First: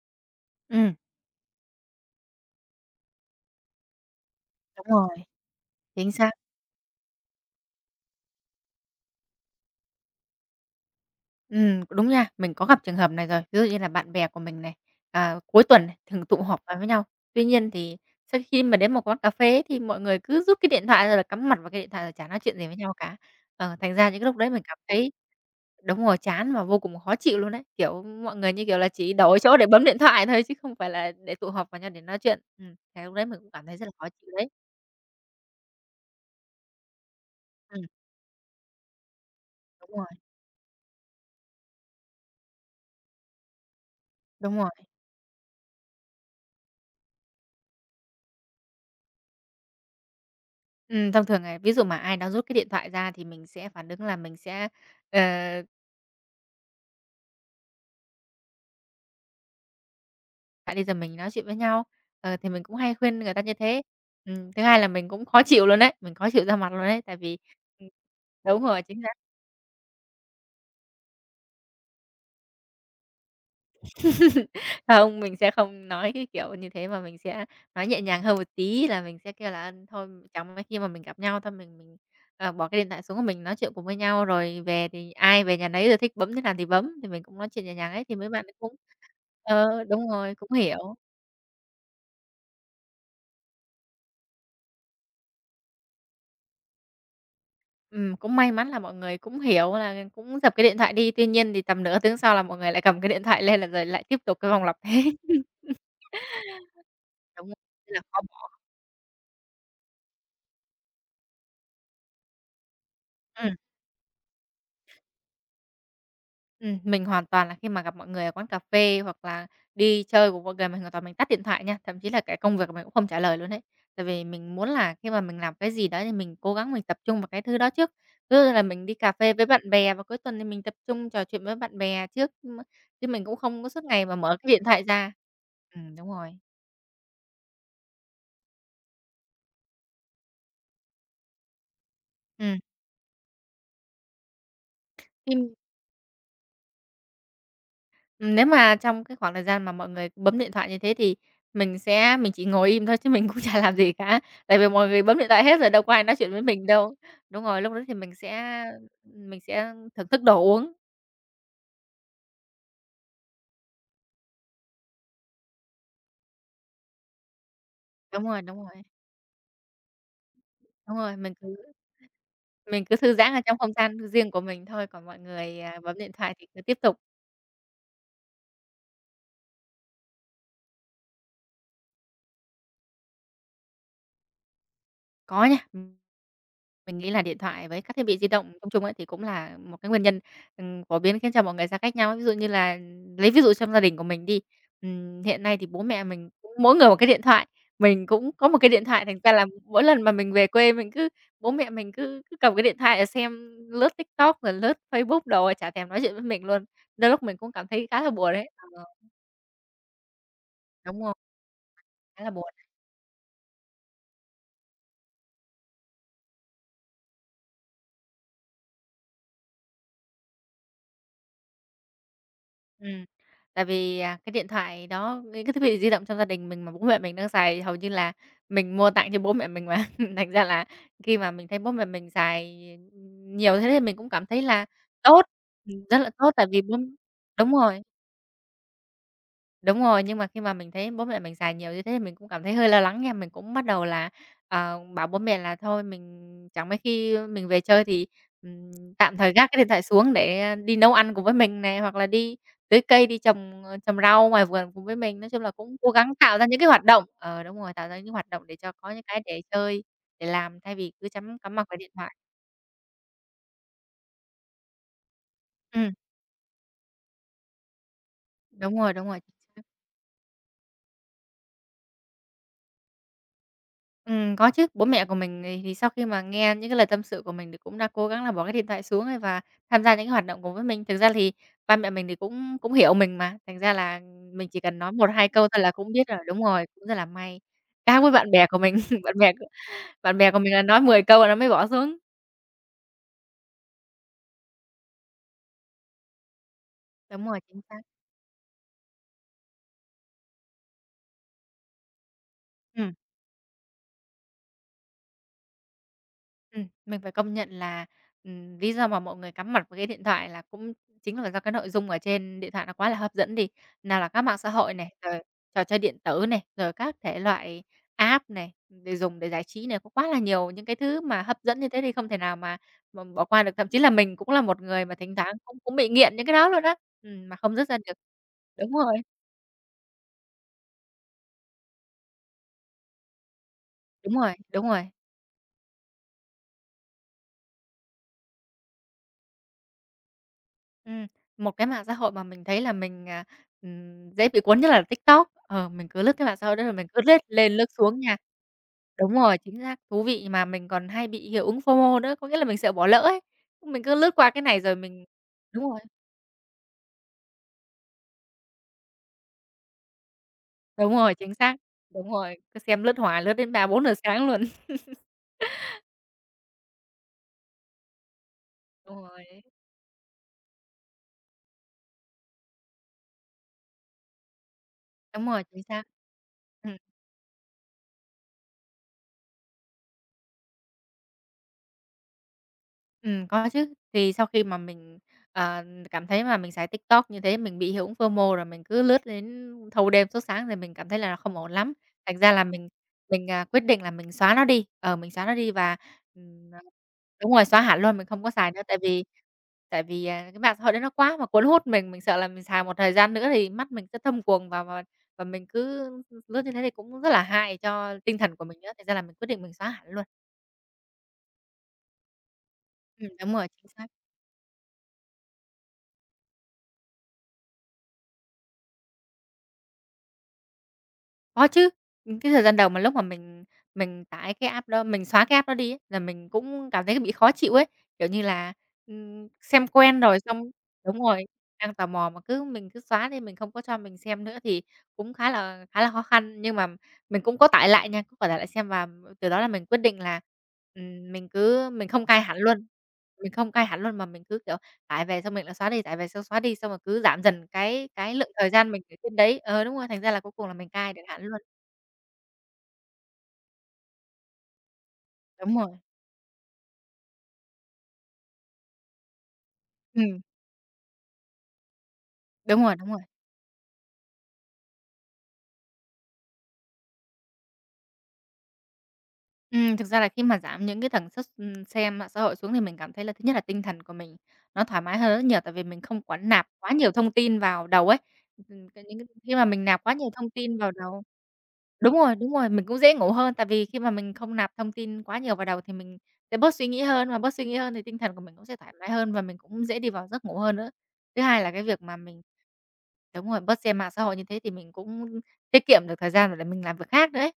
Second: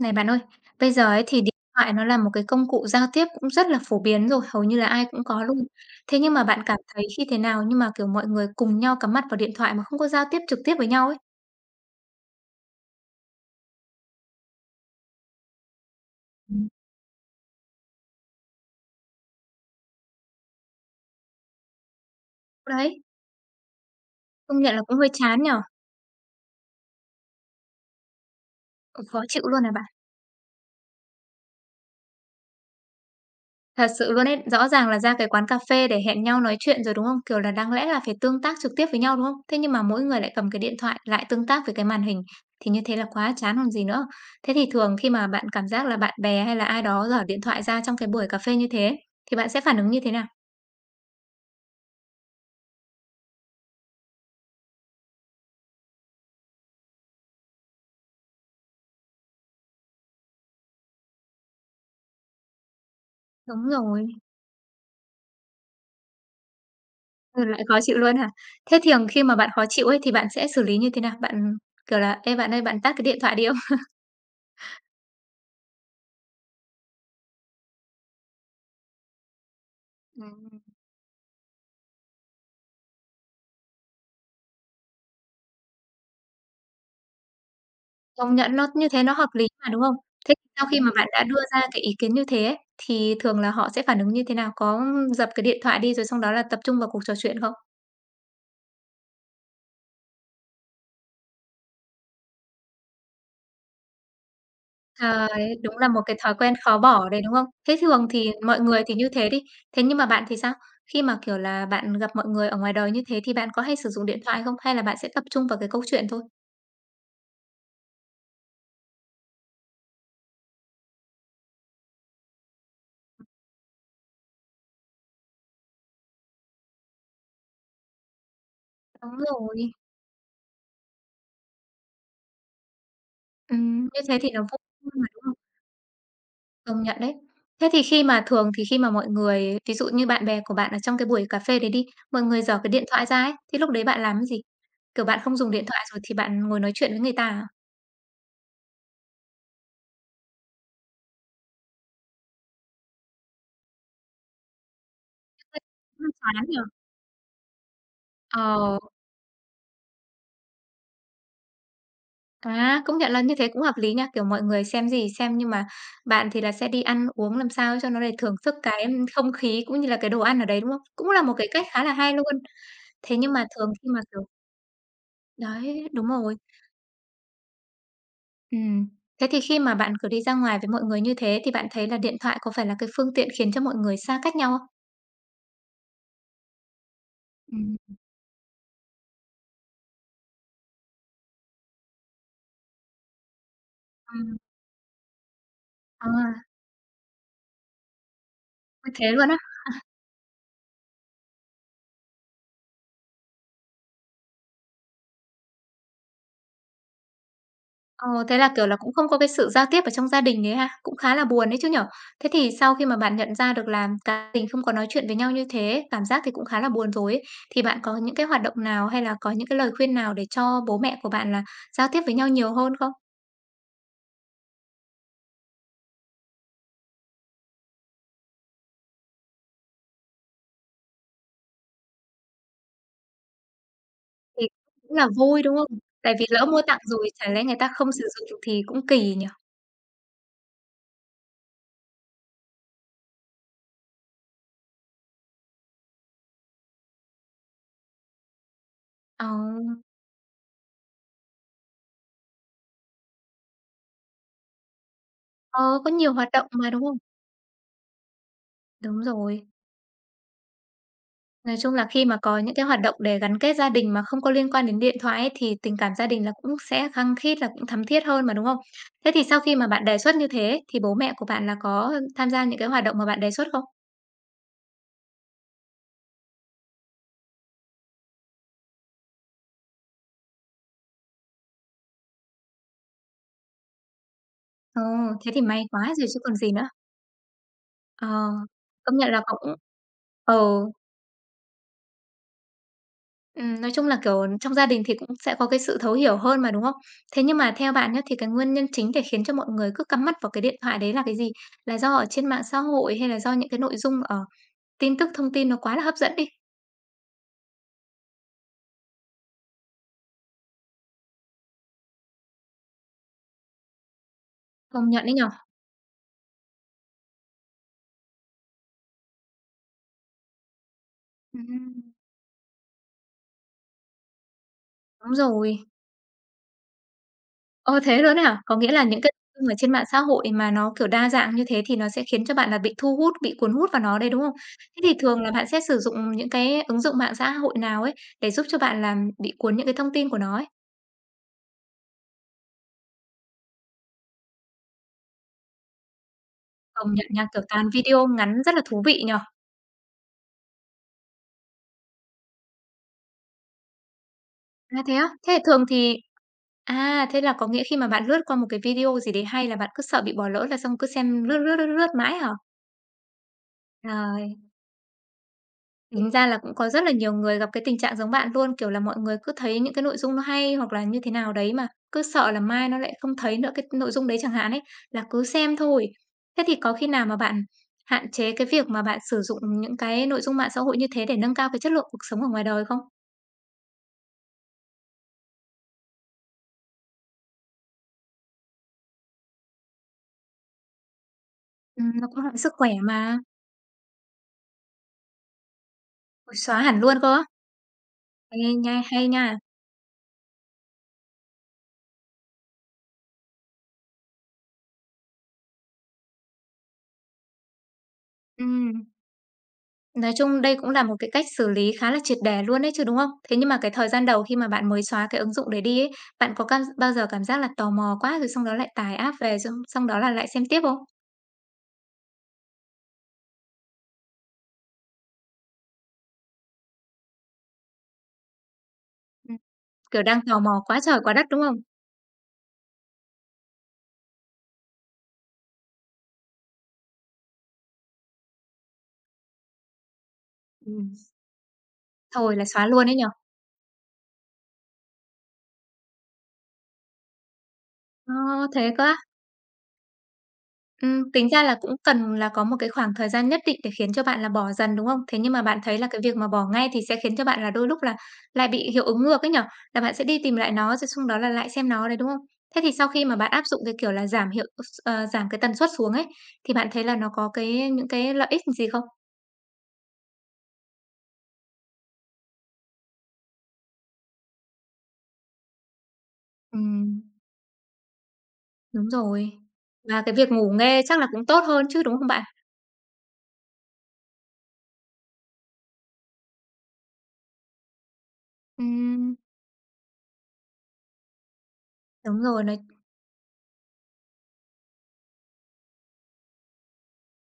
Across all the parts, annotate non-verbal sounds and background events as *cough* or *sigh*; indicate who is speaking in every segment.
Speaker 1: Này bạn ơi, bây
Speaker 2: Ừm,
Speaker 1: giờ ấy thì điện thoại nó là một cái công cụ giao tiếp cũng rất là phổ biến rồi, hầu như
Speaker 2: đúng
Speaker 1: là ai
Speaker 2: rồi,
Speaker 1: cũng có luôn.
Speaker 2: chính
Speaker 1: Thế
Speaker 2: xác.
Speaker 1: nhưng mà bạn cảm thấy khi thế nào nhưng mà, kiểu, mọi người cùng nhau cắm mặt vào điện thoại mà không có giao tiếp trực tiếp với nhau ấy?
Speaker 2: Đúng nha, mình có gặp trường hợp này rồi. Ví dụ như là bạn bè của mình này, cuối tuần này, thường tụ họp lại với nhau. Tuy nhiên thì sau khi mà đến một quán cà phê ấy, thì mọi người cứ rút cái điện thoại ra là cắm mặt vào cái điện thoại rồi chả nói chuyện gì với nhau
Speaker 1: Đấy,
Speaker 2: cả. Ờ, thành ra những cái lúc đấy
Speaker 1: công
Speaker 2: mình
Speaker 1: nhận
Speaker 2: cảm
Speaker 1: là cũng hơi
Speaker 2: thấy.
Speaker 1: chán nhỉ?
Speaker 2: Đúng rồi, chán và vô cùng khó chịu luôn đấy. Kiểu, mọi người, như kiểu là,
Speaker 1: Ừ,
Speaker 2: chỉ
Speaker 1: khó
Speaker 2: đổi
Speaker 1: chịu
Speaker 2: chỗ
Speaker 1: luôn
Speaker 2: để
Speaker 1: này
Speaker 2: bấm
Speaker 1: bạn.
Speaker 2: điện thoại thôi chứ không phải là để tụ họp vào nhau để nói chuyện. Cái lúc đấy mình cũng cảm thấy rất
Speaker 1: Thật
Speaker 2: là khó
Speaker 1: sự luôn
Speaker 2: chịu
Speaker 1: ấy,
Speaker 2: đấy.
Speaker 1: rõ ràng là ra cái quán cà phê để hẹn nhau nói chuyện rồi, đúng không? Kiểu là đáng
Speaker 2: Ừm,
Speaker 1: lẽ là phải tương tác trực tiếp với nhau, đúng không? Thế nhưng mà
Speaker 2: đúng
Speaker 1: mỗi
Speaker 2: rồi,
Speaker 1: người lại cầm cái điện thoại, lại tương tác với cái màn hình, thì như thế là quá chán còn gì nữa. Thế
Speaker 2: đúng
Speaker 1: thì
Speaker 2: rồi.
Speaker 1: thường khi mà bạn cảm giác là bạn bè hay là ai đó giở điện thoại ra trong cái buổi cà phê như thế thì bạn sẽ phản ứng như thế nào?
Speaker 2: Thông thường, này ví dụ mà ai đó rút cái điện thoại ra thì mình sẽ phản ứng là mình sẽ, ờ, "Lại đây giờ mình nói chuyện với nhau." Ờ, thì mình cũng hay khuyên người ta như
Speaker 1: Đúng
Speaker 2: thế.
Speaker 1: rồi,
Speaker 2: Thứ hai là mình cũng khó chịu luôn đấy, mình khó chịu ra mặt luôn đấy, tại vì
Speaker 1: ừ, lại khó
Speaker 2: ừm,
Speaker 1: chịu luôn hả?
Speaker 2: đúng
Speaker 1: Thế
Speaker 2: rồi, chính
Speaker 1: thường
Speaker 2: xác.
Speaker 1: khi mà bạn khó chịu ấy thì bạn sẽ xử lý như thế nào? Bạn, kiểu là: "Ê, bạn ơi, bạn tắt cái điện thoại đi" không?
Speaker 2: *laughs* Không, mình sẽ không nói cái kiểu như thế, mà mình sẽ nói nhẹ nhàng hơn một tí là mình sẽ kêu là, thôi
Speaker 1: *laughs*
Speaker 2: chóng
Speaker 1: Ừm.
Speaker 2: khi mà mình gặp nhau thôi mình, bỏ cái điện thoại xuống, mình nói chuyện cùng với nhau, rồi về thì ai về nhà nấy, rồi thích bấm thế nào thì bấm, thì mình cũng nói chuyện nhẹ nhàng ấy, thì mấy
Speaker 1: Công
Speaker 2: bạn ấy
Speaker 1: nhận nó
Speaker 2: cũng
Speaker 1: như thế nó hợp lý mà, đúng không?
Speaker 2: đúng rồi,
Speaker 1: Thế thì
Speaker 2: cũng
Speaker 1: sau khi mà
Speaker 2: hiểu.
Speaker 1: bạn đã đưa ra cái ý kiến như thế ấy, thì thường là họ sẽ phản ứng như thế nào? Có dập cái điện thoại đi rồi xong đó là tập trung vào cuộc trò chuyện không?
Speaker 2: Cũng may mắn là mọi người cũng hiểu là cũng dập cái điện thoại đi, tuy nhiên thì tầm nửa tiếng sau là mọi người lại cầm cái điện thoại lên là rồi lại tiếp tục cái vòng lặp thế.
Speaker 1: Trời, đúng là một cái thói quen
Speaker 2: *laughs*
Speaker 1: khó bỏ đấy, đúng
Speaker 2: Đúng
Speaker 1: không?
Speaker 2: rồi,
Speaker 1: Thế
Speaker 2: rất là
Speaker 1: thường
Speaker 2: khó
Speaker 1: thì
Speaker 2: bỏ.
Speaker 1: mọi người thì như thế đi, thế nhưng mà bạn thì sao? Khi mà, kiểu là, bạn gặp mọi người ở ngoài đời như thế thì bạn
Speaker 2: Ừm.
Speaker 1: có hay sử dụng điện thoại không? Hay là bạn sẽ tập trung vào cái câu chuyện thôi?
Speaker 2: Mình hoàn toàn là khi mà gặp mọi người ở quán cà phê hoặc là đi chơi cùng mọi người mình hoàn toàn mình tắt điện thoại nha, thậm chí là cái công việc mình cũng không trả lời luôn đấy. Tại vì mình muốn là khi mà mình làm cái gì đó thì mình cố gắng mình tập trung vào cái thứ đó trước. Ví là mình đi cà
Speaker 1: Đúng
Speaker 2: phê với bạn
Speaker 1: rồi,
Speaker 2: bè vào cuối tuần thì mình tập trung trò chuyện với bạn bè trước, chứ mình cũng không có suốt
Speaker 1: như
Speaker 2: ngày mà
Speaker 1: thế thì
Speaker 2: mở
Speaker 1: nó
Speaker 2: cái
Speaker 1: vô
Speaker 2: điện thoại
Speaker 1: tư mà,
Speaker 2: ra.
Speaker 1: đúng không?
Speaker 2: Đúng rồi.
Speaker 1: Công nhận đấy. Thế thì khi mà thường thì khi mà mọi người ví dụ như bạn bè của bạn ở trong cái buổi cà phê đấy đi, mọi người
Speaker 2: Ừm,
Speaker 1: giở cái điện thoại ra ấy, thì lúc đấy bạn làm cái gì? Kiểu, bạn không dùng
Speaker 2: khi
Speaker 1: điện thoại rồi thì bạn ngồi nói chuyện với người ta à?
Speaker 2: Nếu mà trong cái khoảng thời gian mà mọi người bấm điện thoại như thế thì mình chỉ ngồi im thôi chứ mình *laughs* cũng chả làm gì cả, tại vì mọi người bấm điện thoại hết rồi đâu có ai
Speaker 1: Hơi
Speaker 2: nói chuyện với
Speaker 1: chán nhỉ?
Speaker 2: mình đâu. Đúng rồi, lúc đó thì mình sẽ
Speaker 1: Ờ,
Speaker 2: mình sẽ thưởng thức đồ uống.
Speaker 1: à, công nhận là như thế cũng hợp lý nha, kiểu, mọi người xem gì xem nhưng mà bạn thì là sẽ đi ăn uống làm sao cho nó để
Speaker 2: Đúng
Speaker 1: thưởng
Speaker 2: rồi,
Speaker 1: thức
Speaker 2: đúng rồi,
Speaker 1: cái không khí cũng như là cái đồ ăn ở đấy, đúng không?
Speaker 2: đúng
Speaker 1: Cũng
Speaker 2: rồi,
Speaker 1: là
Speaker 2: mình
Speaker 1: một cái
Speaker 2: cứ
Speaker 1: cách khá là hay luôn.
Speaker 2: mình cứ thư
Speaker 1: Thế
Speaker 2: giãn
Speaker 1: nhưng
Speaker 2: ở
Speaker 1: mà
Speaker 2: trong
Speaker 1: thường
Speaker 2: không
Speaker 1: khi
Speaker 2: gian
Speaker 1: mà, kiểu
Speaker 2: riêng của mình thôi, còn mọi người,
Speaker 1: đấy,
Speaker 2: bấm
Speaker 1: đúng
Speaker 2: điện thoại
Speaker 1: rồi.
Speaker 2: thì cứ tiếp tục.
Speaker 1: Ừm. Thế thì khi mà bạn cứ đi ra ngoài với mọi người như thế thì bạn thấy là điện thoại có phải là cái phương tiện khiến cho mọi người xa cách nhau không?
Speaker 2: Có nha. Ừm. Mình nghĩ là điện thoại
Speaker 1: Ừm,
Speaker 2: với các thiết bị di động chung chung ấy thì cũng là một cái nguyên nhân, phổ biến khiến cho mọi người xa cách nhau ấy. Ví dụ như là lấy ví dụ trong gia đình của mình
Speaker 1: ừm.
Speaker 2: đi, hiện nay thì bố mẹ mình
Speaker 1: À,
Speaker 2: cũng mỗi người một cái điện thoại, mình cũng có một cái điện
Speaker 1: ôi,
Speaker 2: thoại,
Speaker 1: thế
Speaker 2: thành
Speaker 1: luôn
Speaker 2: ra
Speaker 1: á?
Speaker 2: là mỗi lần mà mình về quê mình cứ bố mẹ mình cứ cứ cầm cái điện thoại để xem lướt TikTok rồi lướt Facebook đồ, chả thèm nói chuyện với mình luôn. Đôi lúc mình cũng cảm thấy khá
Speaker 1: Ờ,
Speaker 2: là buồn
Speaker 1: thế là,
Speaker 2: đấy.
Speaker 1: kiểu là,
Speaker 2: Ờ,
Speaker 1: cũng không có cái sự giao tiếp ở trong gia đình đấy ha? Cũng
Speaker 2: đúng rồi,
Speaker 1: khá là buồn đấy chứ nhỉ?
Speaker 2: khá là
Speaker 1: Thế
Speaker 2: buồn.
Speaker 1: thì sau khi mà bạn nhận ra được là gia đình không có nói chuyện với nhau như thế, cảm giác thì cũng khá là buồn rồi ấy, thì bạn có những cái hoạt động nào hay là có những cái lời khuyên nào để cho bố mẹ của bạn là giao tiếp với nhau nhiều hơn không?
Speaker 2: Ừm, Tại vì, cái điện thoại đó, cái thiết bị di động trong gia đình mình mà bố mẹ mình đang xài hầu như là mình mua tặng cho bố mẹ mình mà, *laughs* thành ra là khi mà mình thấy bố mẹ mình xài nhiều thế thì mình cũng cảm thấy
Speaker 1: Thì
Speaker 2: là
Speaker 1: cũng là
Speaker 2: tốt,
Speaker 1: vui, đúng không?
Speaker 2: rất là
Speaker 1: Tại vì
Speaker 2: tốt tại
Speaker 1: lỡ
Speaker 2: vì
Speaker 1: mua tặng rồi chả lẽ
Speaker 2: đúng
Speaker 1: người ta
Speaker 2: rồi.
Speaker 1: không sử dụng thì cũng kỳ nhỉ?
Speaker 2: Đúng rồi, nhưng mà khi mà mình thấy bố mẹ mình xài nhiều như thế thì mình cũng cảm thấy hơi lo lắng nha. Mình cũng bắt đầu là, bảo bố mẹ là thôi mình chẳng mấy khi mình về chơi thì, ừm, tạm
Speaker 1: Ờ.
Speaker 2: thời gác cái điện thoại xuống để đi nấu ăn cùng với mình này, hoặc là đi tưới cây, đi trồng, trồng rau ngoài vườn cùng với mình. Nói chung là
Speaker 1: Ờ,
Speaker 2: cũng cố
Speaker 1: có nhiều
Speaker 2: gắng
Speaker 1: hoạt
Speaker 2: tạo ra
Speaker 1: động
Speaker 2: những cái
Speaker 1: mà,
Speaker 2: hoạt
Speaker 1: đúng không?
Speaker 2: động ờ, đúng rồi, tạo ra những hoạt động để cho có những
Speaker 1: Đúng
Speaker 2: cái để
Speaker 1: rồi.
Speaker 2: chơi, để làm thay vì cứ cắm
Speaker 1: Nói
Speaker 2: mặt
Speaker 1: chung
Speaker 2: vào
Speaker 1: là
Speaker 2: điện
Speaker 1: khi
Speaker 2: thoại.
Speaker 1: mà có những cái hoạt động để gắn kết gia đình mà không có liên quan đến điện thoại ấy, thì tình cảm
Speaker 2: Ừm,
Speaker 1: gia đình là cũng sẽ khăng khít, là cũng thắm thiết hơn mà, đúng không?
Speaker 2: đúng rồi, đúng
Speaker 1: Thế
Speaker 2: rồi.
Speaker 1: thì sau khi mà bạn đề xuất như thế ấy, thì bố mẹ của bạn là có tham gia những cái hoạt động mà bạn đề xuất không?
Speaker 2: Có chứ. Bố mẹ của mình thì sau khi mà nghe những cái lời tâm sự của mình thì cũng đã cố gắng là bỏ cái điện thoại xuống ấy và tham gia những cái hoạt động cùng với mình. Thực ra thì ba mẹ mình thì cũng cũng hiểu mình mà, thành ra là mình chỉ cần
Speaker 1: Ồ,
Speaker 2: nói một hai
Speaker 1: thế thì
Speaker 2: câu thôi
Speaker 1: may
Speaker 2: là
Speaker 1: quá
Speaker 2: cũng
Speaker 1: rồi
Speaker 2: biết rồi.
Speaker 1: chứ còn
Speaker 2: Đúng
Speaker 1: gì
Speaker 2: rồi,
Speaker 1: nữa.
Speaker 2: cũng rất là may. Khác
Speaker 1: Ờ,
Speaker 2: với bạn bè của mình,
Speaker 1: công
Speaker 2: *laughs*
Speaker 1: nhận
Speaker 2: bạn
Speaker 1: là
Speaker 2: bè của
Speaker 1: cũng
Speaker 2: bạn bè
Speaker 1: ừ.
Speaker 2: của mình là nói 10 câu là nó mới bỏ xuống.
Speaker 1: Nói chung là, kiểu, trong gia đình thì cũng sẽ có cái sự thấu hiểu hơn mà, đúng không? Thế
Speaker 2: Đúng
Speaker 1: nhưng
Speaker 2: rồi,
Speaker 1: mà
Speaker 2: chính
Speaker 1: theo
Speaker 2: xác.
Speaker 1: bạn nhá, thì cái nguyên nhân chính để khiến cho mọi người cứ cắm mắt vào cái điện thoại đấy là cái gì? Là do ở trên mạng xã
Speaker 2: Ừm.
Speaker 1: hội hay là do những cái nội dung ở tin tức, thông tin nó quá là hấp dẫn đi?
Speaker 2: Mình phải công nhận là, lý do mà mọi người cắm mặt với cái điện thoại là cũng chính là do cái nội dung ở trên điện thoại nó quá là hấp dẫn đi. Nào là các mạng xã hội
Speaker 1: Công
Speaker 2: này,
Speaker 1: nhận đấy
Speaker 2: rồi
Speaker 1: nhỉ?
Speaker 2: trò chơi điện tử này, rồi các thể loại app này, để dùng để giải trí này, có quá là nhiều những cái thứ mà hấp dẫn như thế
Speaker 1: Ừm.
Speaker 2: thì không thể nào mà bỏ qua được. Thậm chí là mình cũng là một người mà
Speaker 1: Đúng
Speaker 2: thỉnh thoảng cũng
Speaker 1: rồi.
Speaker 2: cũng bị nghiện những cái đó luôn á, mà không dứt ra
Speaker 1: Ơ,
Speaker 2: được.
Speaker 1: thế luôn ấy hả? Có
Speaker 2: Đúng
Speaker 1: nghĩa là
Speaker 2: rồi,
Speaker 1: những cái nội dung ở trên mạng xã hội mà nó, kiểu, đa dạng như thế thì nó sẽ khiến cho bạn là bị thu hút, bị cuốn hút vào nó đấy,
Speaker 2: đúng
Speaker 1: đúng
Speaker 2: rồi,
Speaker 1: không?
Speaker 2: đúng
Speaker 1: Thế
Speaker 2: rồi.
Speaker 1: thì thường là bạn sẽ sử dụng những cái ứng dụng mạng xã hội nào ấy để giúp cho bạn là bị cuốn những cái thông tin của nó ấy?
Speaker 2: Ừm, Một cái mạng xã hội mà mình thấy là mình, dễ bị cuốn nhất là TikTok. Ờ, mình cứ lướt cái mạng xã hội đó rồi mình
Speaker 1: Công
Speaker 2: cứ
Speaker 1: nhận
Speaker 2: lết
Speaker 1: nha, kiểu,
Speaker 2: lên lướt
Speaker 1: toàn
Speaker 2: xuống
Speaker 1: video
Speaker 2: nha.
Speaker 1: ngắn rất là thú vị
Speaker 2: Đúng
Speaker 1: nhở
Speaker 2: rồi, chính xác, thú vị mà mình còn hay bị hiệu ứng FOMO nữa, có nghĩa là mình sợ bỏ lỡ ấy. Mình cứ lướt qua cái này rồi
Speaker 1: À, thế á? Thế thường
Speaker 2: đúng rồi,
Speaker 1: thì à, thế là có nghĩa khi mà bạn lướt qua một cái video gì đấy hay là bạn cứ sợ bị bỏ lỡ là xong cứ
Speaker 2: đúng rồi,
Speaker 1: xem
Speaker 2: chính
Speaker 1: lướt, lướt,
Speaker 2: xác,
Speaker 1: lướt, lướt
Speaker 2: đúng
Speaker 1: mãi hả?
Speaker 2: rồi, cứ xem lướt hoài, lướt đến 3, 4 giờ sáng
Speaker 1: Rồi,
Speaker 2: luôn.
Speaker 1: tính ra là cũng có rất là nhiều người gặp cái tình trạng giống bạn luôn, kiểu là,
Speaker 2: Đúng
Speaker 1: mọi người
Speaker 2: rồi,
Speaker 1: cứ thấy những cái nội dung nó hay hoặc là như thế nào đấy mà cứ sợ là mai nó lại không thấy nữa cái nội dung đấy chẳng hạn ấy, là cứ
Speaker 2: đúng rồi,
Speaker 1: xem
Speaker 2: chính xác.
Speaker 1: thôi. Thế thì có
Speaker 2: Ừm.
Speaker 1: khi nào mà bạn hạn chế cái việc mà bạn sử dụng những cái nội dung mạng xã hội như thế để nâng cao cái chất lượng cuộc sống ở ngoài đời không?
Speaker 2: Có chứ. Thì sau khi mà mình, ờ, cảm thấy mà mình xài TikTok như thế, mình bị hiệu ứng FOMO rồi mình cứ lướt đến thâu đêm suốt sáng thì mình cảm thấy là không ổn lắm.
Speaker 1: Nó
Speaker 2: Thành
Speaker 1: cũng
Speaker 2: ra
Speaker 1: hại
Speaker 2: là
Speaker 1: sức
Speaker 2: mình
Speaker 1: khỏe mà.
Speaker 2: mình, quyết định là mình xóa nó đi, mình xóa nó đi và,
Speaker 1: Ôi,
Speaker 2: ờ
Speaker 1: xóa hẳn luôn cơ á?
Speaker 2: đúng rồi, xóa hẳn luôn, mình không có
Speaker 1: Ê,
Speaker 2: xài nữa.
Speaker 1: nha,
Speaker 2: Tại vì
Speaker 1: hay nha.
Speaker 2: tại vì, à, cái mạng xã hội đấy nó quá mà cuốn hút mình sợ là mình xài một thời gian nữa thì mắt mình sẽ thâm quầng và mình cứ lướt như thế thì cũng rất là hại cho tinh thần của mình nữa,
Speaker 1: Ừm,
Speaker 2: thành ra là mình quyết định mình xóa hẳn luôn.
Speaker 1: nói chung đây cũng là một cái cách xử lý khá là triệt để luôn đấy chứ, đúng không?
Speaker 2: Đúng
Speaker 1: Thế
Speaker 2: rồi,
Speaker 1: nhưng mà
Speaker 2: chính
Speaker 1: cái
Speaker 2: xác.
Speaker 1: thời gian đầu khi mà bạn mới xóa cái ứng dụng đấy đi ấy, bạn có bao giờ cảm giác là tò mò quá rồi xong đó lại tải app về xong xong đó là lại xem tiếp không?
Speaker 2: Có chứ, cái thời gian đầu mà lúc mà mình tải cái app đó, mình xóa cái app đó đi ấy, là mình cũng cảm thấy bị khó chịu ấy, kiểu như là,
Speaker 1: Ừm.
Speaker 2: xem quen
Speaker 1: Kiểu, đang
Speaker 2: rồi
Speaker 1: tò
Speaker 2: xong
Speaker 1: mò quá trời
Speaker 2: đúng
Speaker 1: quá
Speaker 2: rồi,
Speaker 1: đất, đúng không?
Speaker 2: đang tò mò mà mình cứ xóa đi, mình không có cho mình xem nữa thì cũng khá là khó khăn. Nhưng mà mình cũng có tải lại nha, cũng có tải lại xem và từ đó là mình quyết định là,
Speaker 1: Ừm.
Speaker 2: mình không cai
Speaker 1: Thôi
Speaker 2: hẳn
Speaker 1: là
Speaker 2: luôn,
Speaker 1: xóa luôn ấy nhở
Speaker 2: mà mình cứ, kiểu, tải về xong mình lại xóa đi, tải về xong xóa đi, xong rồi cứ giảm dần cái
Speaker 1: Ờ,
Speaker 2: lượng thời gian
Speaker 1: thế
Speaker 2: mình
Speaker 1: cơ á?
Speaker 2: ở trên đấy. Ờ, đúng rồi, thành ra là cuối cùng là mình cai được hẳn
Speaker 1: Tính
Speaker 2: luôn.
Speaker 1: ra là cũng cần là có một cái khoảng thời gian nhất định để khiến cho bạn là bỏ dần, đúng không? Thế nhưng mà
Speaker 2: Đúng
Speaker 1: bạn
Speaker 2: rồi,
Speaker 1: thấy là cái việc mà bỏ ngay thì sẽ khiến cho bạn là đôi lúc là lại bị hiệu ứng ngược ấy nhở Là bạn sẽ đi
Speaker 2: ừm,
Speaker 1: tìm lại nó, rồi xong đó là lại xem nó đấy, đúng không? Thế
Speaker 2: đúng
Speaker 1: thì
Speaker 2: rồi, đúng
Speaker 1: sau
Speaker 2: rồi.
Speaker 1: khi mà bạn áp dụng cái kiểu là giảm cái tần suất xuống ấy, thì bạn thấy là nó có cái những cái lợi ích gì không?
Speaker 2: Thực ra là khi mà giảm những cái tần suất, xem mạng xã hội xuống thì mình cảm thấy là thứ nhất là tinh thần của mình nó thoải mái hơn rất nhiều, tại vì mình không có nạp quá nhiều
Speaker 1: Ừm.
Speaker 2: thông tin vào đầu ấy. Cái
Speaker 1: Đúng
Speaker 2: những cái
Speaker 1: rồi.
Speaker 2: khi mà mình nạp quá
Speaker 1: Và
Speaker 2: nhiều
Speaker 1: cái việc
Speaker 2: thông
Speaker 1: ngủ
Speaker 2: tin vào
Speaker 1: nghe chắc
Speaker 2: đầu.
Speaker 1: là cũng tốt hơn chứ, đúng không bạn?
Speaker 2: Đúng rồi, mình cũng dễ ngủ hơn, tại vì khi mà mình không nạp thông tin quá nhiều vào đầu thì mình sẽ bớt suy nghĩ hơn, mà bớt suy nghĩ hơn thì tinh thần của mình cũng sẽ thoải mái hơn
Speaker 1: Ừm.
Speaker 2: và mình cũng dễ đi vào giấc ngủ hơn nữa. Thứ hai là cái việc mà mình
Speaker 1: Đúng rồi, nói
Speaker 2: đúng rồi, bớt xem mạng xã hội như thế thì mình cũng tiết kiệm được thời gian để mình làm việc khác nữa ấy.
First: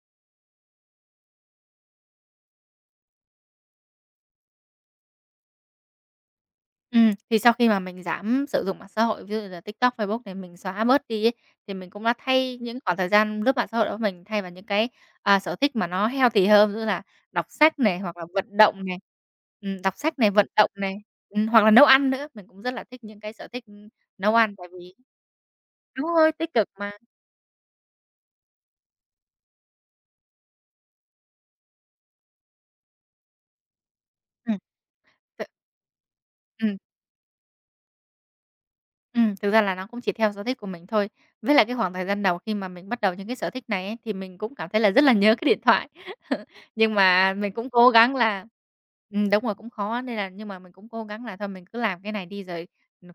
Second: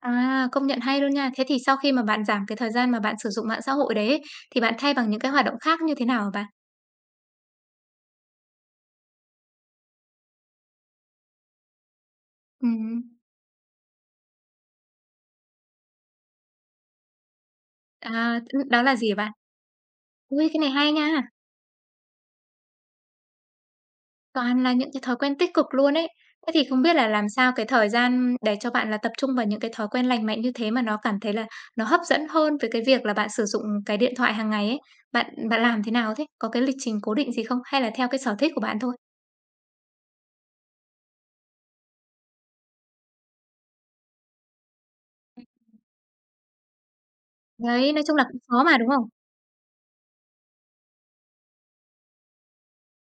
Speaker 1: À, công nhận hay luôn nha. Thế thì sau khi mà bạn giảm cái thời gian mà bạn sử dụng mạng xã hội đấy ấy, thì bạn thay bằng những cái hoạt động khác như thế nào hả bạn?
Speaker 2: Thì sau khi mà mình giảm sử dụng mạng xã hội, ví dụ như là TikTok, Facebook để mình xóa bớt đi ấy, thì mình cũng đã thay những khoảng
Speaker 1: Ừm.
Speaker 2: thời gian lướt mạng xã hội đó mình thay vào những cái, sở thích mà nó healthy hơn, như là đọc sách này, hoặc là
Speaker 1: À,
Speaker 2: vận
Speaker 1: đó
Speaker 2: động này,
Speaker 1: là gì hả bạn?
Speaker 2: đọc sách này, vận
Speaker 1: Ui cái này
Speaker 2: động
Speaker 1: hay
Speaker 2: này,
Speaker 1: nha,
Speaker 2: hoặc là nấu ăn nữa. Mình cũng rất là thích những cái sở thích, nấu ăn,
Speaker 1: toàn
Speaker 2: tại
Speaker 1: là những
Speaker 2: vì
Speaker 1: cái thói quen tích cực luôn ấy.
Speaker 2: đúng rồi,
Speaker 1: Thế
Speaker 2: tích
Speaker 1: thì
Speaker 2: cực
Speaker 1: không
Speaker 2: mà.
Speaker 1: biết là làm sao cái thời gian để cho bạn là tập trung vào những cái thói quen lành mạnh như thế mà nó cảm thấy là nó hấp dẫn hơn với cái việc là bạn sử dụng cái điện thoại hàng
Speaker 2: Ừm,
Speaker 1: ngày ấy. Bạn bạn làm thế nào thế? Có cái lịch
Speaker 2: t
Speaker 1: trình cố định gì không? Hay là theo cái sở thích của bạn thôi?
Speaker 2: Ừ, thực ra là nó cũng chỉ theo sở thích của mình thôi. Với lại cái khoảng thời gian đầu khi mà mình bắt đầu những cái sở thích này ấy, thì mình cũng cảm thấy là rất là nhớ cái điện thoại. *laughs* Nhưng mà mình cũng cố
Speaker 1: Đấy, nói
Speaker 2: gắng
Speaker 1: chung là cũng
Speaker 2: là
Speaker 1: khó mà, đúng không?
Speaker 2: đúng rồi, cũng khó nên là nhưng mà mình cũng cố gắng là thôi mình cứ làm cái này đi rồi,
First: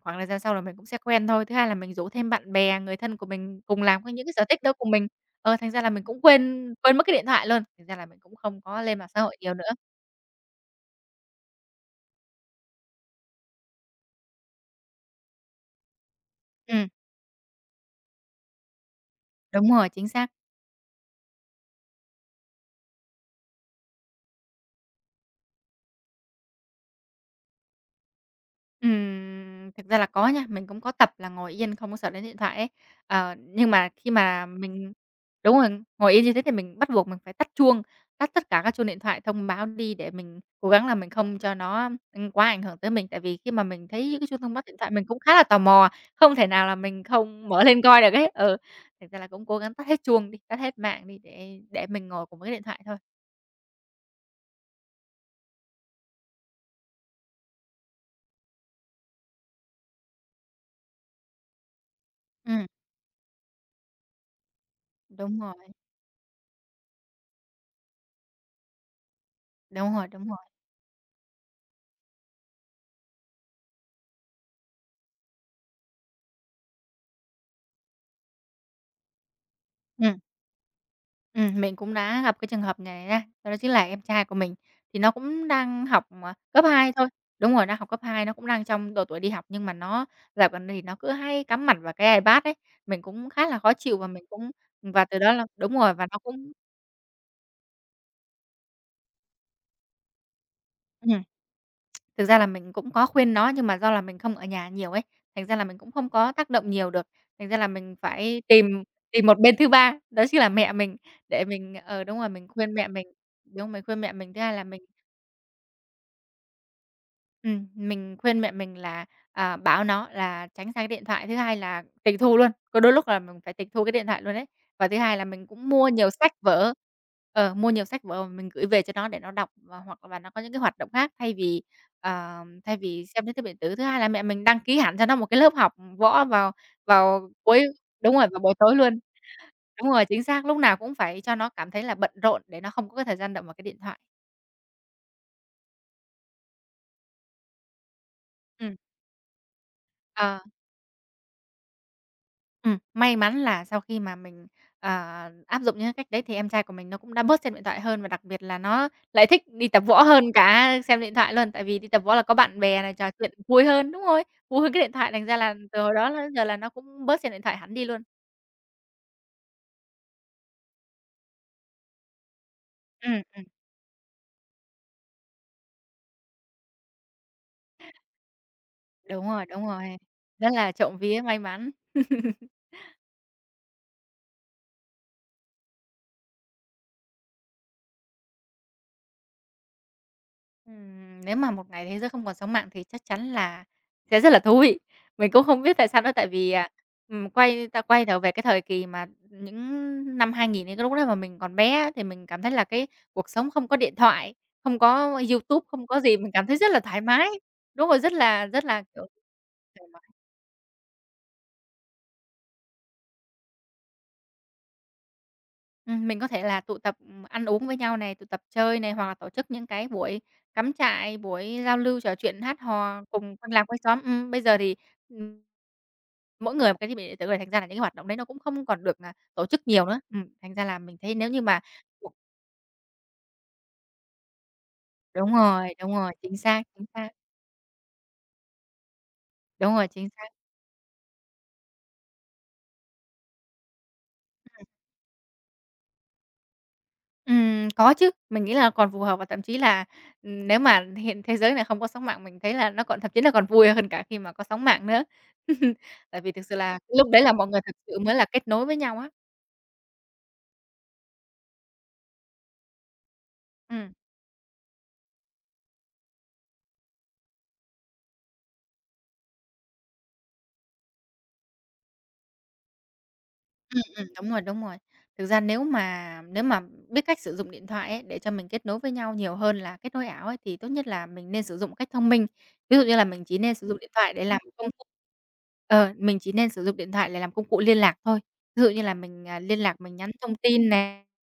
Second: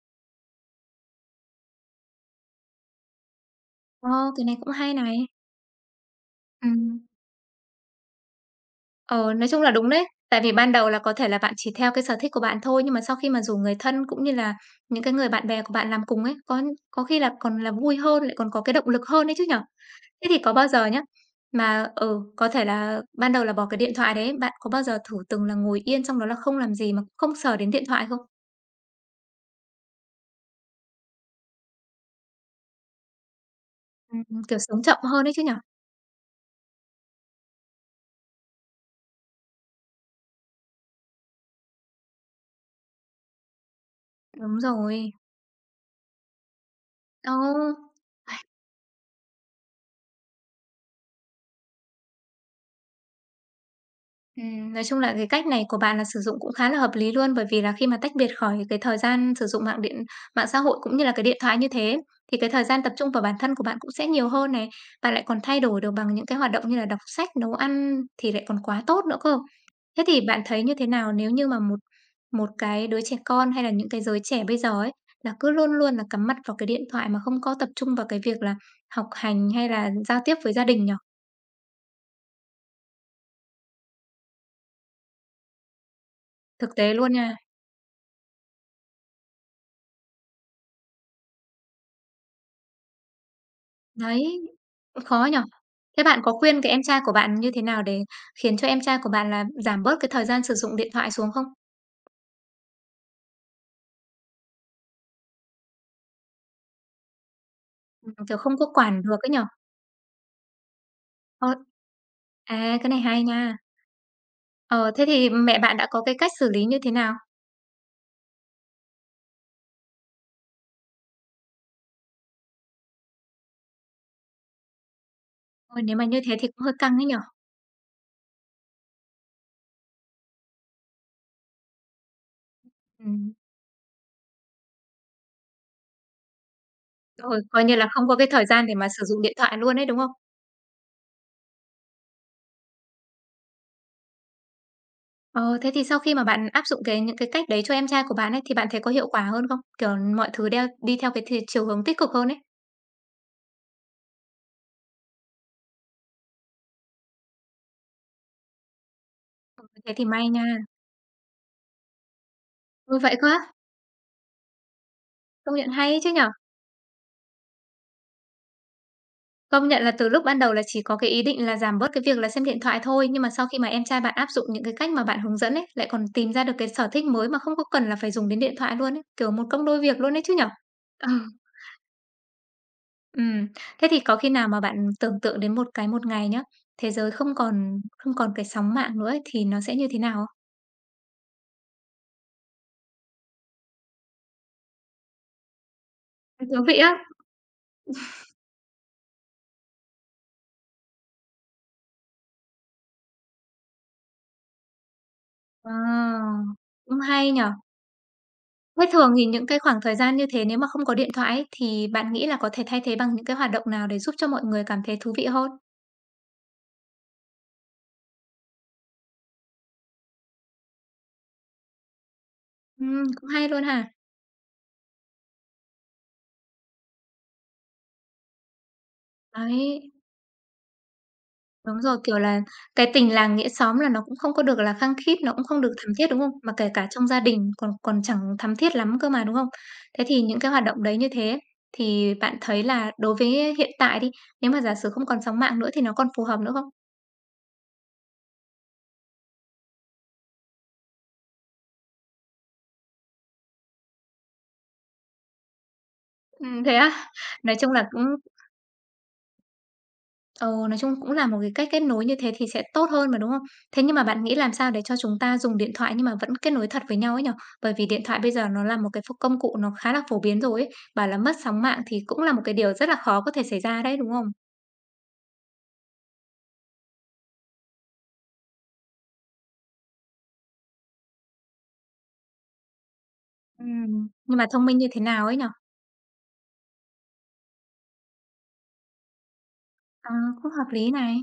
Speaker 2: khoảng thời gian sau là mình cũng sẽ quen thôi. Thứ hai là mình rủ thêm bạn bè, người thân của mình cùng làm
Speaker 1: Ồ,
Speaker 2: cái những cái sở
Speaker 1: cái này
Speaker 2: thích đó
Speaker 1: cũng
Speaker 2: cùng
Speaker 1: hay
Speaker 2: mình.
Speaker 1: này.
Speaker 2: Ờ, thành ra là mình cũng quên quên
Speaker 1: Ừm.
Speaker 2: mất cái điện thoại luôn, thành ra là mình cũng không có lên mạng xã
Speaker 1: Ờ,
Speaker 2: hội
Speaker 1: nói
Speaker 2: nhiều
Speaker 1: chung
Speaker 2: nữa.
Speaker 1: là đúng đấy. Tại vì ban đầu là có thể là bạn chỉ theo cái sở thích của bạn thôi, nhưng mà sau khi mà rủ người thân cũng như là những cái người bạn bè của bạn làm cùng ấy,
Speaker 2: Ừ,
Speaker 1: có khi là còn là vui hơn, lại còn có cái động lực hơn đấy chứ nhở?
Speaker 2: đúng rồi, chính
Speaker 1: Thế
Speaker 2: xác.
Speaker 1: thì có bao giờ nhá, mà ừ, có thể là ban đầu là bỏ cái điện thoại đấy, bạn có bao giờ thử từng là ngồi yên xong đó là không làm gì mà không sờ đến điện thoại không?
Speaker 2: Thực ra là có nha, mình cũng có tập là ngồi yên không có sợ đến điện thoại ấy. Ờ, nhưng mà khi mà
Speaker 1: Kiểu, sống
Speaker 2: mình
Speaker 1: chậm hơn đấy chứ nhở?
Speaker 2: đúng rồi, ngồi yên như thế thì mình bắt buộc mình phải tắt chuông, tắt tất cả các chuông điện thoại thông báo đi để mình cố gắng là mình không cho nó, quá ảnh hưởng tới mình. Tại vì khi mà mình thấy những cái chuông thông
Speaker 1: Đúng
Speaker 2: báo điện thoại mình
Speaker 1: rồi.
Speaker 2: cũng khá là tò mò, không thể nào là mình
Speaker 1: Ờ.
Speaker 2: không mở lên coi được ấy. Ừ, thành ra là cũng cố gắng tắt hết chuông đi, tắt hết mạng đi để mình ngồi cùng với cái điện thoại thôi.
Speaker 1: Nói chung là cái cách này của bạn là sử dụng cũng khá là hợp lý luôn, bởi vì là khi mà tách biệt khỏi cái thời gian sử dụng mạng xã hội cũng như là cái điện thoại như thế, thì cái thời
Speaker 2: Ừm,
Speaker 1: gian tập trung vào bản thân của bạn cũng sẽ nhiều hơn này. Bạn lại còn
Speaker 2: đúng rồi,
Speaker 1: thay đổi được bằng những cái hoạt động như là đọc sách, nấu ăn thì lại còn quá tốt nữa cơ.
Speaker 2: đúng
Speaker 1: Thế
Speaker 2: rồi,
Speaker 1: thì
Speaker 2: đúng rồi.
Speaker 1: bạn thấy như thế nào nếu như mà một một cái đứa trẻ con hay là những cái giới trẻ bây giờ ấy, là cứ luôn luôn là cắm mặt vào cái điện thoại mà không có tập trung vào cái việc là học hành hay là
Speaker 2: Ừm.
Speaker 1: giao tiếp với gia đình nhỉ?
Speaker 2: Mình cũng đã gặp cái trường hợp này nha, đó đó chính là em trai của mình. Thì nó cũng đang học, cấp
Speaker 1: Thực
Speaker 2: 2
Speaker 1: tế
Speaker 2: thôi,
Speaker 1: luôn nha.
Speaker 2: đúng rồi, đang học cấp 2, nó cũng đang trong độ tuổi đi học, nhưng mà nó dạo gần đây thì nó cứ hay cắm mặt vào cái iPad ấy. Mình cũng khá là khó chịu và mình
Speaker 1: Đấy.
Speaker 2: cũng và từ
Speaker 1: Khó
Speaker 2: đó
Speaker 1: nhỉ?
Speaker 2: là đúng rồi,
Speaker 1: Thế
Speaker 2: và nó
Speaker 1: bạn có
Speaker 2: cũng
Speaker 1: khuyên cái em trai của bạn như thế nào để khiến cho em trai của bạn là giảm bớt cái thời gian sử dụng điện thoại
Speaker 2: ừm,
Speaker 1: xuống không?
Speaker 2: thực ra là mình cũng có khuyên nó nhưng mà do là mình không ở nhà nhiều ấy, thành ra là mình cũng không có tác động nhiều được. Thành ra là mình
Speaker 1: Kiểu,
Speaker 2: phải
Speaker 1: không có
Speaker 2: tìm
Speaker 1: quản được
Speaker 2: tìm
Speaker 1: ấy nhỉ?
Speaker 2: một bên thứ ba, đó chính là mẹ mình để
Speaker 1: Ờ.
Speaker 2: mình đúng rồi, mình khuyên
Speaker 1: À,
Speaker 2: mẹ
Speaker 1: cái này
Speaker 2: mình
Speaker 1: hay nha.
Speaker 2: đúng, mình khuyên mẹ mình. Thứ hai là
Speaker 1: Ờ, thế thì mẹ bạn đã có cái cách xử lý như thế nào?
Speaker 2: Mình khuyên mẹ mình là, báo nó là tránh xa cái điện thoại, thứ hai là tịch thu luôn, có đôi lúc là mình phải tịch thu cái điện thoại luôn ấy. Và thứ hai là mình cũng
Speaker 1: Ôi,
Speaker 2: mua
Speaker 1: nếu mà
Speaker 2: nhiều
Speaker 1: như
Speaker 2: sách
Speaker 1: thế thì cũng
Speaker 2: vở
Speaker 1: hơi căng ấy nhỉ?
Speaker 2: mua nhiều sách vở mà mình gửi về cho nó để nó đọc và hoặc là nó có những cái hoạt động khác ờ, thay vì
Speaker 1: Ừ,
Speaker 2: xem thiết bị điện tử. Thứ hai là mẹ mình đăng ký hẳn cho nó một cái lớp học võ vào vào
Speaker 1: rồi,
Speaker 2: cuối
Speaker 1: coi như là không
Speaker 2: đúng
Speaker 1: có
Speaker 2: rồi,
Speaker 1: cái
Speaker 2: vào
Speaker 1: thời
Speaker 2: buổi
Speaker 1: gian
Speaker 2: tối
Speaker 1: để mà
Speaker 2: luôn.
Speaker 1: sử dụng điện thoại luôn ấy,
Speaker 2: Đúng
Speaker 1: đúng
Speaker 2: rồi,
Speaker 1: không?
Speaker 2: chính xác, lúc nào cũng phải cho nó cảm thấy là bận rộn để nó không có cái thời gian động vào cái điện thoại.
Speaker 1: Ờ, thế thì sau khi mà bạn áp dụng cái những cái cách đấy cho em trai của bạn ấy, thì bạn
Speaker 2: Ừm.
Speaker 1: thấy có hiệu quả hơn không? Kiểu, mọi
Speaker 2: Ờ.
Speaker 1: thứ đeo đi theo cái thì chiều hướng tích cực hơn ấy.
Speaker 2: May mắn là sau khi mà mình, ờ, áp dụng những cái cách đấy thì em trai của mình nó cũng đã bớt xem điện thoại hơn và đặc biệt là nó lại thích
Speaker 1: Ừ,
Speaker 2: đi tập
Speaker 1: thế
Speaker 2: võ
Speaker 1: thì may
Speaker 2: hơn
Speaker 1: nha.
Speaker 2: cả xem điện thoại luôn. Tại vì đi tập võ là có bạn bè này,
Speaker 1: Ôi,
Speaker 2: trò
Speaker 1: vậy cơ
Speaker 2: chuyện
Speaker 1: á?
Speaker 2: vui hơn đúng rồi, vui hơn cái điện thoại, thành ra là
Speaker 1: Công nhận
Speaker 2: từ
Speaker 1: hay
Speaker 2: hồi
Speaker 1: ấy
Speaker 2: đó
Speaker 1: chứ nhỉ?
Speaker 2: đến giờ là nó cũng bớt xem điện thoại hẳn đi luôn.
Speaker 1: Công nhận là từ lúc ban đầu là chỉ có cái ý định là giảm bớt cái việc là xem điện thoại thôi, nhưng
Speaker 2: Ừm,
Speaker 1: mà sau khi mà em trai bạn áp dụng những cái cách mà bạn hướng dẫn ấy, lại còn tìm ra được cái sở thích mới mà không có cần là phải dùng đến điện thoại luôn ấy, kiểu một
Speaker 2: đúng
Speaker 1: công đôi
Speaker 2: rồi,
Speaker 1: việc luôn đấy chứ
Speaker 2: rất
Speaker 1: nhở?
Speaker 2: là trộm
Speaker 1: Ừ,
Speaker 2: vía
Speaker 1: *laughs*
Speaker 2: may mắn. *laughs*
Speaker 1: ừm. Thế thì có khi nào mà bạn tưởng tượng đến một cái một ngày nhá, thế giới không còn cái sóng mạng nữa ấy, thì nó sẽ như thế nào không?
Speaker 2: Nếu mà một ngày thế giới không còn sóng mạng thì chắc chắn là sẽ rất là thú vị. Mình cũng không biết tại sao nữa, tại vì,
Speaker 1: Thú vị á.
Speaker 2: ta quay trở về cái thời kỳ mà những năm 2000 ấy, cái lúc đó mà mình còn bé á, thì mình cảm thấy là cái cuộc sống không có điện thoại, không có YouTube,
Speaker 1: Ờ,
Speaker 2: không có gì, mình cảm thấy rất là
Speaker 1: cũng
Speaker 2: thoải mái.
Speaker 1: hay nhở?
Speaker 2: Đúng rồi, rất là,
Speaker 1: Thế
Speaker 2: kiểu
Speaker 1: thường thì những cái khoảng thời gian như thế nếu mà không có điện thoại ấy, thì bạn nghĩ là có thể thay thế bằng những cái hoạt động nào để giúp cho mọi người cảm thấy thú vị hơn?
Speaker 2: Mình có thể là tụ tập, ăn uống với nhau này, tụ tập chơi này, hoặc là tổ chức những cái buổi cắm trại, buổi giao lưu trò chuyện, hát hò
Speaker 1: Cũng
Speaker 2: cùng
Speaker 1: hay
Speaker 2: quanh
Speaker 1: luôn
Speaker 2: làng quanh
Speaker 1: ha.
Speaker 2: xóm. Bây giờ thì, ừm, mỗi người một cái thiết bị điện tử rồi, thành ra là những cái hoạt động đấy nó cũng không còn được, tổ chức nhiều
Speaker 1: Đấy,
Speaker 2: nữa. Thành ra là mình thấy nếu như mà
Speaker 1: đúng rồi, kiểu là, cái tình làng nghĩa xóm là nó cũng không có được là khăng khít, nó cũng không được thắm
Speaker 2: đúng
Speaker 1: thiết,
Speaker 2: rồi,
Speaker 1: đúng không?
Speaker 2: chính
Speaker 1: Mà
Speaker 2: xác,
Speaker 1: kể
Speaker 2: chính
Speaker 1: cả trong
Speaker 2: xác.
Speaker 1: gia đình còn còn chẳng thắm thiết lắm cơ mà, đúng không?
Speaker 2: Đúng rồi,
Speaker 1: Thế
Speaker 2: chính
Speaker 1: thì
Speaker 2: xác.
Speaker 1: những cái hoạt động đấy như thế thì bạn thấy là đối với hiện tại đi, nếu mà giả sử không còn sóng mạng nữa thì nó còn phù hợp nữa không?
Speaker 2: Có chứ, mình nghĩ là còn phù hợp và thậm chí là, nếu mà hiện thế giới này không có sóng mạng mình thấy là nó còn thậm chí là còn vui hơn cả khi mà có sóng mạng nữa. *laughs* Tại vì thực sự
Speaker 1: Thế
Speaker 2: là lúc
Speaker 1: á?
Speaker 2: đấy là mọi
Speaker 1: Nói
Speaker 2: người
Speaker 1: chung
Speaker 2: thực
Speaker 1: là
Speaker 2: sự mới
Speaker 1: cũng
Speaker 2: là kết nối với nhau á.
Speaker 1: ừ, nói chung cũng là một cái cách kết nối như thế thì sẽ tốt hơn mà, đúng không? Thế
Speaker 2: Ừm.
Speaker 1: nhưng mà bạn nghĩ làm sao để cho chúng ta dùng điện thoại nhưng mà vẫn kết nối thật với nhau ấy nhở? Bởi vì điện thoại bây giờ nó là một cái ph công cụ nó khá là phổ biến rồi ấy, bảo là mất sóng mạng thì cũng là một cái điều rất là khó có thể xảy ra đấy, đúng không?
Speaker 2: Đúng rồi, đúng rồi. Thực ra nếu mà biết cách sử dụng điện thoại ấy, để cho mình kết nối với nhau nhiều hơn là kết nối ảo ấy, thì tốt nhất là mình nên sử dụng một cách thông minh. Ví dụ như là mình chỉ nên sử dụng điện thoại để
Speaker 1: Nhưng
Speaker 2: làm
Speaker 1: mà thông
Speaker 2: công
Speaker 1: minh
Speaker 2: cụ
Speaker 1: như thế nào ấy nhở?
Speaker 2: mình chỉ nên sử dụng điện thoại để làm công cụ liên lạc thôi. Ví dụ như là mình liên lạc,
Speaker 1: À, cũng hợp lý này.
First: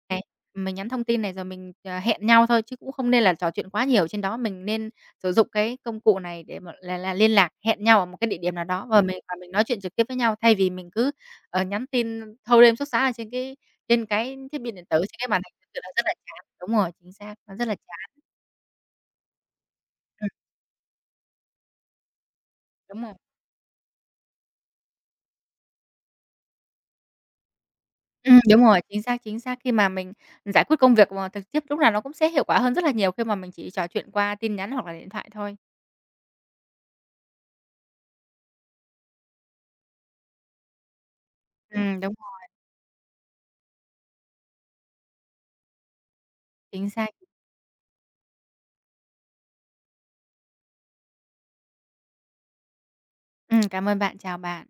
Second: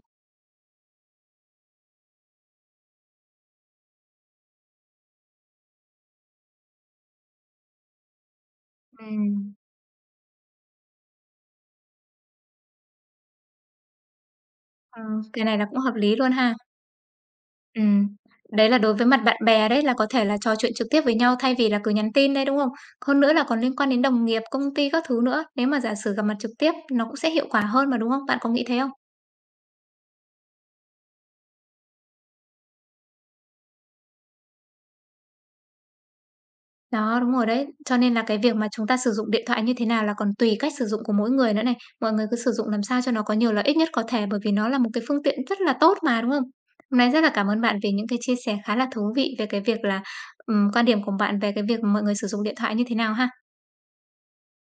Speaker 2: mình nhắn thông tin này rồi mình hẹn nhau thôi, chứ cũng không nên là trò chuyện quá nhiều trên đó. Mình nên sử dụng cái công cụ này để mà là liên lạc, hẹn nhau ở một cái địa điểm nào đó và mình
Speaker 1: Ừm,
Speaker 2: nói chuyện trực tiếp với nhau, thay vì mình cứ nhắn tin thâu đêm suốt sáng ở trên cái thiết bị điện tử,
Speaker 1: ờ,
Speaker 2: trên cái màn
Speaker 1: cái
Speaker 2: hình
Speaker 1: này là
Speaker 2: thực
Speaker 1: cũng
Speaker 2: sự là
Speaker 1: hợp
Speaker 2: rất là
Speaker 1: lý luôn
Speaker 2: chán.
Speaker 1: ha.
Speaker 2: Đúng rồi, chính xác, nó rất là
Speaker 1: Ừm,
Speaker 2: chán.
Speaker 1: đấy là đối với mặt bạn bè đấy, là có thể
Speaker 2: Ừm,
Speaker 1: là trò chuyện trực tiếp với nhau thay vì là cứ nhắn tin đây, đúng không?
Speaker 2: đúng rồi.
Speaker 1: Hơn nữa là còn liên quan đến đồng nghiệp, công ty các thứ nữa, nếu mà giả sử gặp mặt trực tiếp nó cũng sẽ hiệu quả hơn mà, đúng không? Bạn có
Speaker 2: Đúng
Speaker 1: nghĩ thế
Speaker 2: rồi,
Speaker 1: không?
Speaker 2: chính xác, chính xác. Khi mà mình giải quyết công việc mà trực tiếp lúc nào nó cũng sẽ hiệu quả hơn rất là nhiều khi mà mình chỉ trò chuyện qua tin nhắn hoặc là điện thoại thôi.
Speaker 1: Đó, đúng rồi đấy. Cho nên là cái việc mà chúng ta sử dụng điện thoại như thế nào là còn tùy cách sử dụng của mỗi người nữa này. Mọi
Speaker 2: Đúng
Speaker 1: người cứ
Speaker 2: rồi,
Speaker 1: sử dụng làm sao cho nó có nhiều lợi ích nhất có thể bởi vì nó là một cái phương tiện rất là tốt mà, đúng không?
Speaker 2: chính
Speaker 1: Hôm
Speaker 2: xác.
Speaker 1: nay rất là cảm ơn bạn vì những cái chia sẻ khá là thú vị về cái việc là, quan điểm của bạn về cái việc mọi người sử dụng điện thoại như thế nào ha.
Speaker 2: Cảm ơn bạn, chào bạn.